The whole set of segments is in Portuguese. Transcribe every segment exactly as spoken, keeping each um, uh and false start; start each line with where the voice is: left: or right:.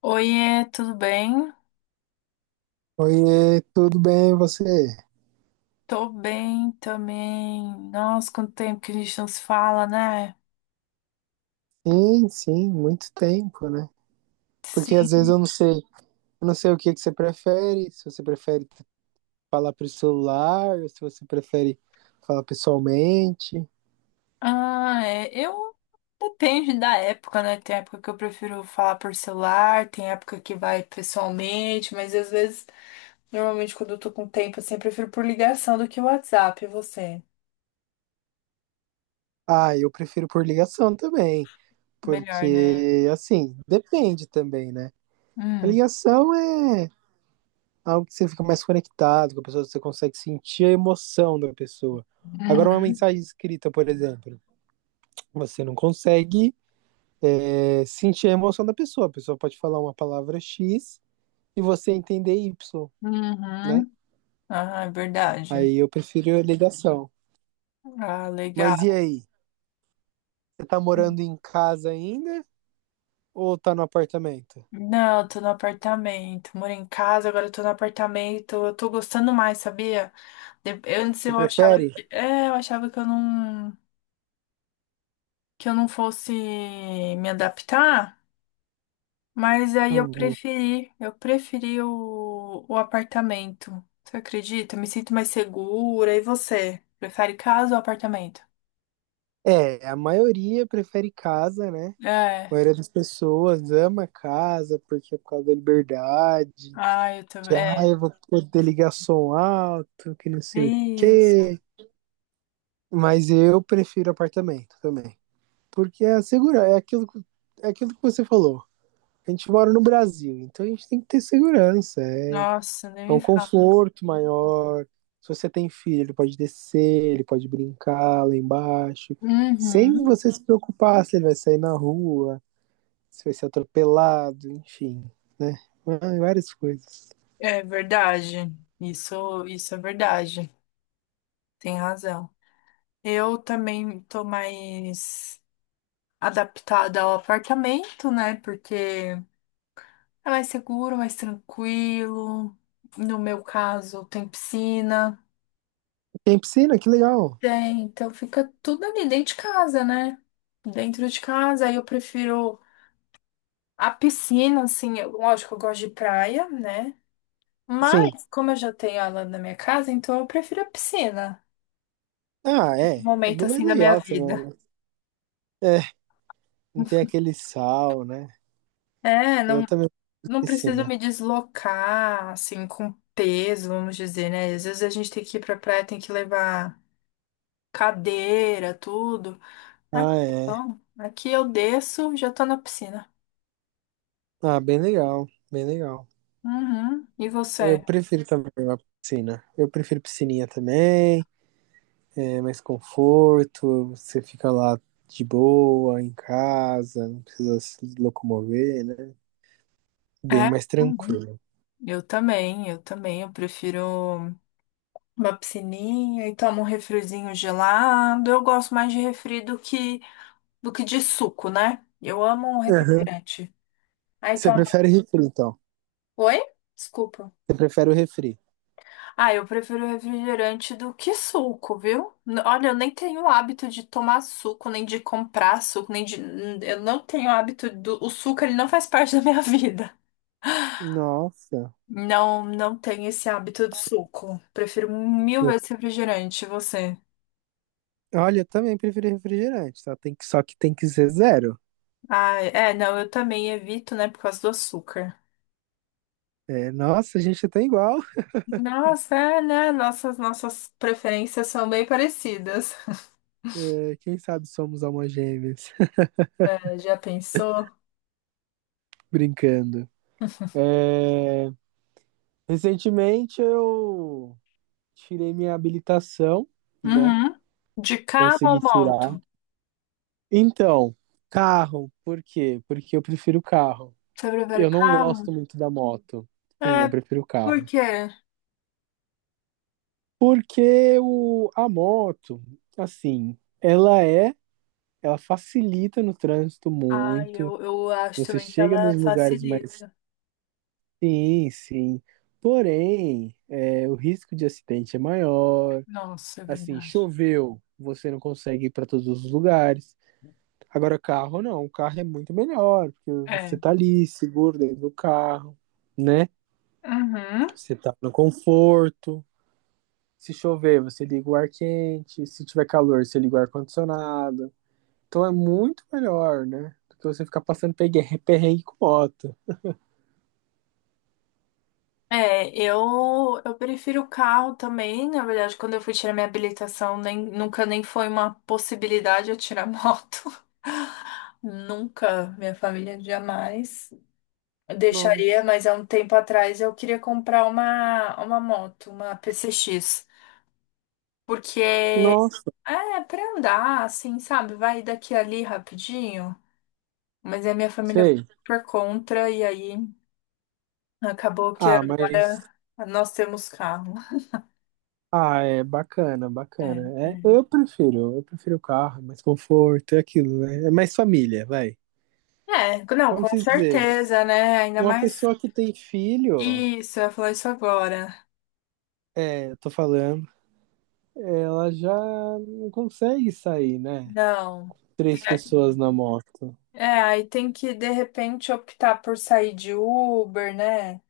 left: Oiê, tudo bem?
right: Oiê, tudo bem e você?
left: Tô bem também. Nossa, quanto tempo que a gente não se fala, né?
right: Sim, sim, muito tempo, né? Porque às vezes eu
left: Sim.
right: não sei, eu não sei o que que você prefere, se você prefere falar por celular, se você prefere falar pessoalmente.
left: Ah, é. Eu. Depende da época, né? Tem época que eu prefiro falar por celular, tem época que vai pessoalmente, mas às vezes, normalmente quando eu tô com tempo, assim, eu prefiro por ligação do que WhatsApp. E você?
right: Ah, eu prefiro por ligação também,
left: Melhor, né?
right: porque assim, depende também, né? A
left: Hum.
right: ligação é algo que você fica mais conectado com a pessoa, você consegue sentir a emoção da pessoa. Agora, uma
left: Uhum.
right: mensagem escrita, por exemplo, você não consegue é sentir a emoção da pessoa. A pessoa pode falar uma palavra X e você entender Y, né?
left: Uhum. Ah, é verdade.
right: Aí eu prefiro a ligação.
left: Ah, legal.
right: Mas e aí? Você tá morando em casa ainda ou tá no apartamento?
left: Não, eu tô no apartamento. Moro em casa, agora eu tô no apartamento. Eu tô gostando mais, sabia? De- Antes
right: Você
left: eu achava
right: prefere?
left: que, é, eu achava que eu não, que eu não fosse me adaptar, mas aí eu
right: Uhum.
left: preferi, eu preferi o, o apartamento. Você acredita? Eu me sinto mais segura. E você? Prefere casa ou apartamento?
right: É, a maioria prefere casa, né? A
left: É.
right: maioria das pessoas ama casa porque é por causa da liberdade.
left: Ah, eu também.
right: Que, ah,
left: É.
right: eu vou poder ligar som alto, que não sei o
left: Isso.
right: quê. Mas eu prefiro apartamento também. Porque é segurança, é aquilo, que- é aquilo que você falou. A gente mora no Brasil, então a gente tem que ter segurança. É,
left: Nossa, nem
right: é
left: me
right: um
left: fala.
right: conforto maior. Se você tem filho, ele pode descer, ele pode brincar lá embaixo, sem
left: Uhum.
right: você se preocupar se ele vai sair na rua, se vai ser atropelado, enfim, né? Ah, várias coisas.
left: É verdade. Isso, isso é verdade. Tem razão. Eu também tô mais adaptada ao apartamento, né? Porque é mais seguro, mais tranquilo. No meu caso, tem piscina.
right: Tem piscina, que legal.
left: Tem, então fica tudo ali dentro de casa, né? Dentro de casa, aí eu prefiro a piscina, assim, eu- lógico, eu gosto de praia, né?
right: Sim.
left: Mas, como eu já tenho ela na minha casa, então eu prefiro a piscina,
right: Ah,
left: esse
right: é. É
left: momento
right: bem mais
left: assim da minha
right: legal também,
left: vida.
right: né? É, não tem aquele sal, né?
left: É,
right: Eu
left: não,
right: também tenho
left: não preciso
right: piscina.
left: me deslocar, assim, com peso, vamos dizer, né? Às vezes a gente tem que ir pra praia, tem que levar cadeira, tudo.
right: Ah,
left: Aqui
right: é.
left: não. Aqui eu desço, já tô na piscina.
right: Ah, bem legal, bem legal.
left: Uhum. E
right: Eu
left: você?
right: prefiro também a piscina. Eu prefiro piscininha também, é mais conforto, você fica lá de boa, em casa, não precisa se locomover, né? Bem
left: É,
right: mais
left: também.
right: tranquilo.
left: Eu também, eu também. Eu prefiro uma piscininha e tomo um refrizinho gelado. Eu gosto mais de refri do que, do que de suco, né? Eu amo um
right: Aham.
left: refrigerante. Aí
right: Você
left: toma.
right: prefere refri, então?
left: Oi? Desculpa.
right: Você prefere o refri?
left: Ah, eu prefiro refrigerante do que suco, viu? N- Olha, eu nem tenho o hábito de tomar suco, nem de comprar suco, nem de. n- Eu não tenho hábito do. O suco, ele não faz parte da minha vida.
right: Nossa.
left: Não, não tenho esse hábito de suco. Prefiro mil
right: eu-
left: vezes refrigerante, você.
right: Olha, eu também prefiro refrigerante, só tem que, só que tem que ser zero.
left: Ah, é, não, eu também evito, né, por causa do açúcar.
right: É, nossa, a gente tá igual.
left: Nossa, é, né? Nossas, nossas preferências são bem parecidas.
right: É, quem sabe somos almas gêmeas.
left: É, já pensou?
right: Brincando. É, recentemente eu tirei minha habilitação, né?
left: Uhum. De carro
right: Consegui
left: ou
right: tirar.
left: moto?
right: Então, carro, por quê? Porque eu prefiro carro.
left: Você prefere
right: Eu não gosto
left: carro?
right: muito da moto. Sim, eu
left: É,
right: prefiro
left: por
right: carro.
left: quê?
right: Porque o, a moto, assim, ela é, ela facilita no trânsito
left: Ah,
right: muito.
left: eu, eu acho
right: Você
left: também que
right: chega nos
left: ela
right: lugares mais.
left: facilita.
right: Sim, sim. Porém, é, o risco de acidente é maior.
left: Nossa, é
right: Assim,
left: verdade.
right: choveu, você não consegue ir para todos os lugares. Agora, carro não, o carro é muito melhor, porque você
left: É.
right: tá ali, seguro dentro do carro, né?
left: Uhum.
right: Você tá no conforto. Se chover, você liga o ar quente. Se tiver calor, você liga o ar-condicionado. Então é muito melhor, né? Do que você ficar passando pegue- perrengue com moto.
left: É, eu, eu prefiro o carro também. Na verdade, quando eu fui tirar minha habilitação, nem, nunca nem foi uma possibilidade eu tirar moto. Nunca, minha família jamais deixaria,
right: Nossa,
left: mas há um tempo atrás eu queria comprar uma, uma moto, uma P C X. Porque
right: nossa,
left: é pra andar, assim, sabe? Vai daqui a ali rapidinho. Mas é a minha família foi
right: sei.
left: por contra, e aí acabou que
right: Ah, mas
left: agora nós temos carro.
right: ah, é bacana,
left: É,
right: bacana. É,
left: é.
right: eu prefiro, eu prefiro o carro, é mais conforto, é aquilo, né? É mais família, vai.
left: É, não,
right: Vamos
left: com
right: dizer,
left: certeza, né? Ainda
right: uma
left: mais
right: pessoa que tem filho,
left: isso, eu ia falar isso agora.
right: é, eu tô falando, ela já não consegue sair, né?
left: Não. Tem
right: Três
left: que-
right: pessoas na moto.
left: É, aí tem que, de repente, optar por sair de Uber, né?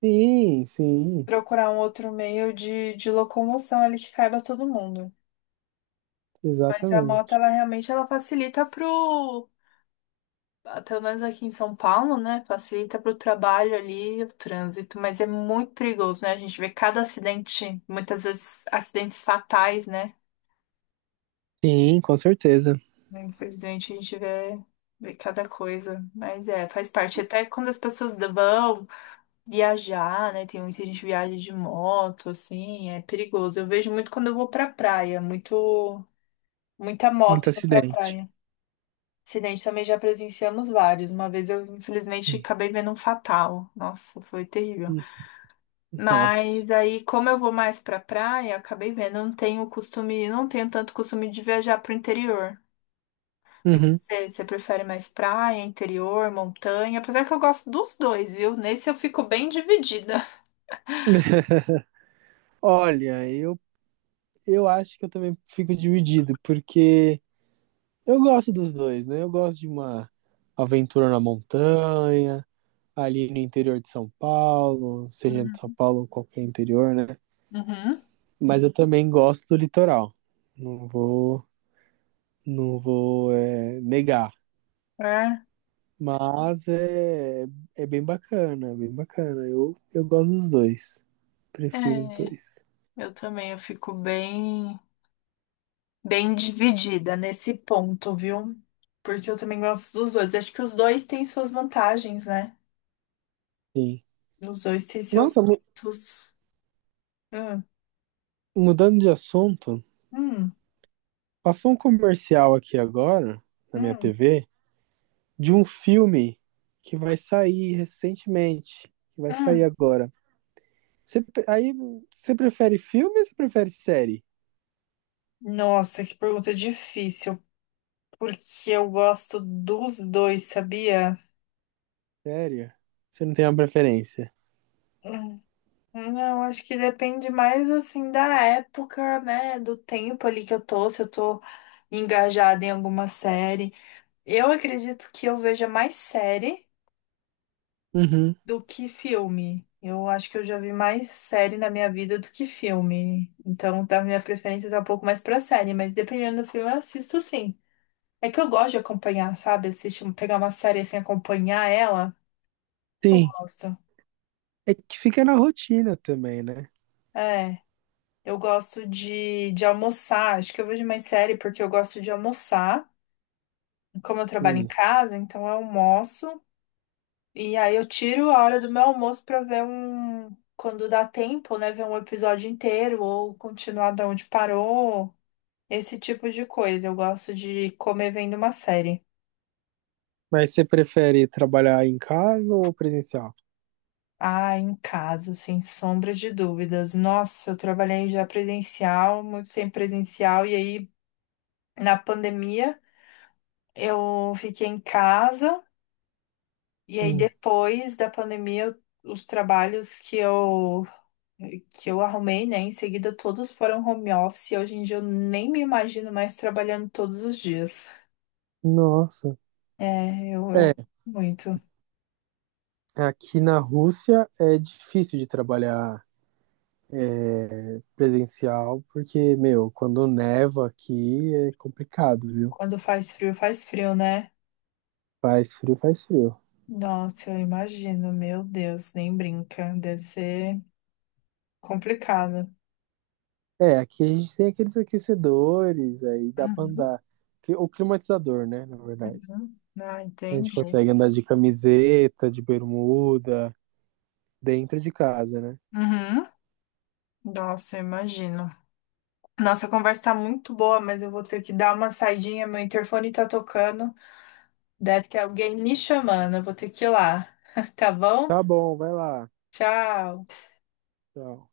right: Sim, sim,
left: Procurar um outro meio de, de locomoção ali que caiba todo mundo. Mas a moto,
right: exatamente.
left: ela realmente, ela facilita pro, pelo menos aqui em São Paulo, né? Facilita para o trabalho ali, o trânsito, mas é muito perigoso, né? A gente vê cada acidente, muitas vezes acidentes fatais, né?
right: Sim, com certeza.
left: Infelizmente a gente vê, vê cada coisa, mas é, faz parte. Até quando as pessoas vão viajar, né? Tem muita gente que viaja de moto, assim, é perigoso. Eu vejo muito quando eu vou pra praia, muito, muita moto
right: Muito
left: indo pra
right: acidente.
left: praia. Acidente também já presenciamos vários. Uma vez eu, infelizmente,
right: Sim.
left: acabei vendo um fatal. Nossa, foi terrível.
right: Uhum. Nossa.
left: Mas aí, como eu vou mais pra praia, acabei vendo. Eu não tenho costume, não tenho tanto costume de viajar pro interior. E
right: Uhum.
left: você, você prefere mais praia, interior, montanha? Apesar que eu gosto dos dois, viu? Nesse eu fico bem dividida.
right: Olha, eu, eu acho que eu também fico dividido, porque eu gosto dos dois, né? Eu gosto de uma aventura na montanha, ali no interior de São Paulo, seja de São
left: Uhum.
right: Paulo ou qualquer interior, né?
left: Uhum.
right: Mas eu também gosto do litoral. Não vou, não vou é, negar.
left: É,
right: Mas é, é bem bacana, é bem bacana. Eu, eu gosto dos dois. Prefiro os
left: é,
right: dois.
left: eu também, eu fico bem. bem dividida nesse ponto, viu? Porque eu também gosto dos dois. Acho que os dois têm suas vantagens, né?
right: Sim.
left: Os dois têm seus
right: Nossa, mu-
left: pontos. Hum,
right: mudando de assunto,
left: hum,
right: passou um comercial aqui agora na minha
left: hum,
right: T V. De um filme que vai sair recentemente, que vai sair
left: hum.
right: agora. Você, aí, você prefere filme ou você prefere série?
left: Nossa, que pergunta difícil. Porque eu gosto dos dois, sabia?
right: Sério? Você não tem uma preferência?
left: Hum, Não, acho que depende mais assim da época, né? Do tempo ali que eu tô, se eu tô engajada em alguma série. Eu acredito que eu veja mais série.
right: Uhum.
left: Do que filme? Eu acho que eu já vi mais série na minha vida do que filme. Então, tá, minha preferência tá um pouco mais pra série, mas dependendo do filme, eu assisto sim. É que eu gosto de acompanhar, sabe? Assistir, um, pegar uma série assim, acompanhar ela. Eu
right: Sim.
left: gosto.
right: É que fica na rotina também, né?
left: É, eu gosto de, de almoçar. Acho que eu vejo mais série porque eu gosto de almoçar. Como eu trabalho em
right: Hum.
left: casa, então eu almoço. E aí eu tiro a hora do meu almoço pra ver um. Quando dá tempo, né? Ver um episódio inteiro ou continuar da onde parou. Esse tipo de coisa. Eu gosto de comer vendo uma série.
right: Mas você prefere trabalhar em casa ou presencial?
left: Ah, em casa, sem sombra de dúvidas. Nossa, eu trabalhei já presencial, muito tempo presencial. E aí, na pandemia, eu fiquei em casa. E aí,
right: Hum.
left: depois da pandemia, eu- os trabalhos que eu que eu arrumei, né? Em seguida, todos foram home office e hoje em dia eu nem me imagino mais trabalhando todos os dias.
right: Nossa.
left: É, eu, eu
right: É,
left: muito.
right: aqui na Rússia é difícil de trabalhar presencial, porque, meu, quando neva aqui é complicado, viu?
left: Quando faz frio, faz frio, né?
right: Faz frio, faz frio.
left: Nossa, eu imagino, meu Deus, nem brinca. Deve ser complicado.
right: É, aqui a gente tem aqueles aquecedores, aí dá pra
left: Uhum,
right: andar. Cli- O climatizador, né, na verdade.
left: uhum. Ah,
right: A gente
left: entendi.
right: consegue andar de camiseta, de bermuda, dentro de casa, né?
left: Uhum. Nossa, eu imagino. Nossa, a conversa tá muito boa, mas eu vou ter que dar uma saidinha. Meu interfone tá tocando. Deve ter alguém me chamando. Eu vou ter que ir lá. Tá bom?
right: Tá bom, vai lá.
left: Tchau.
right: Tchau.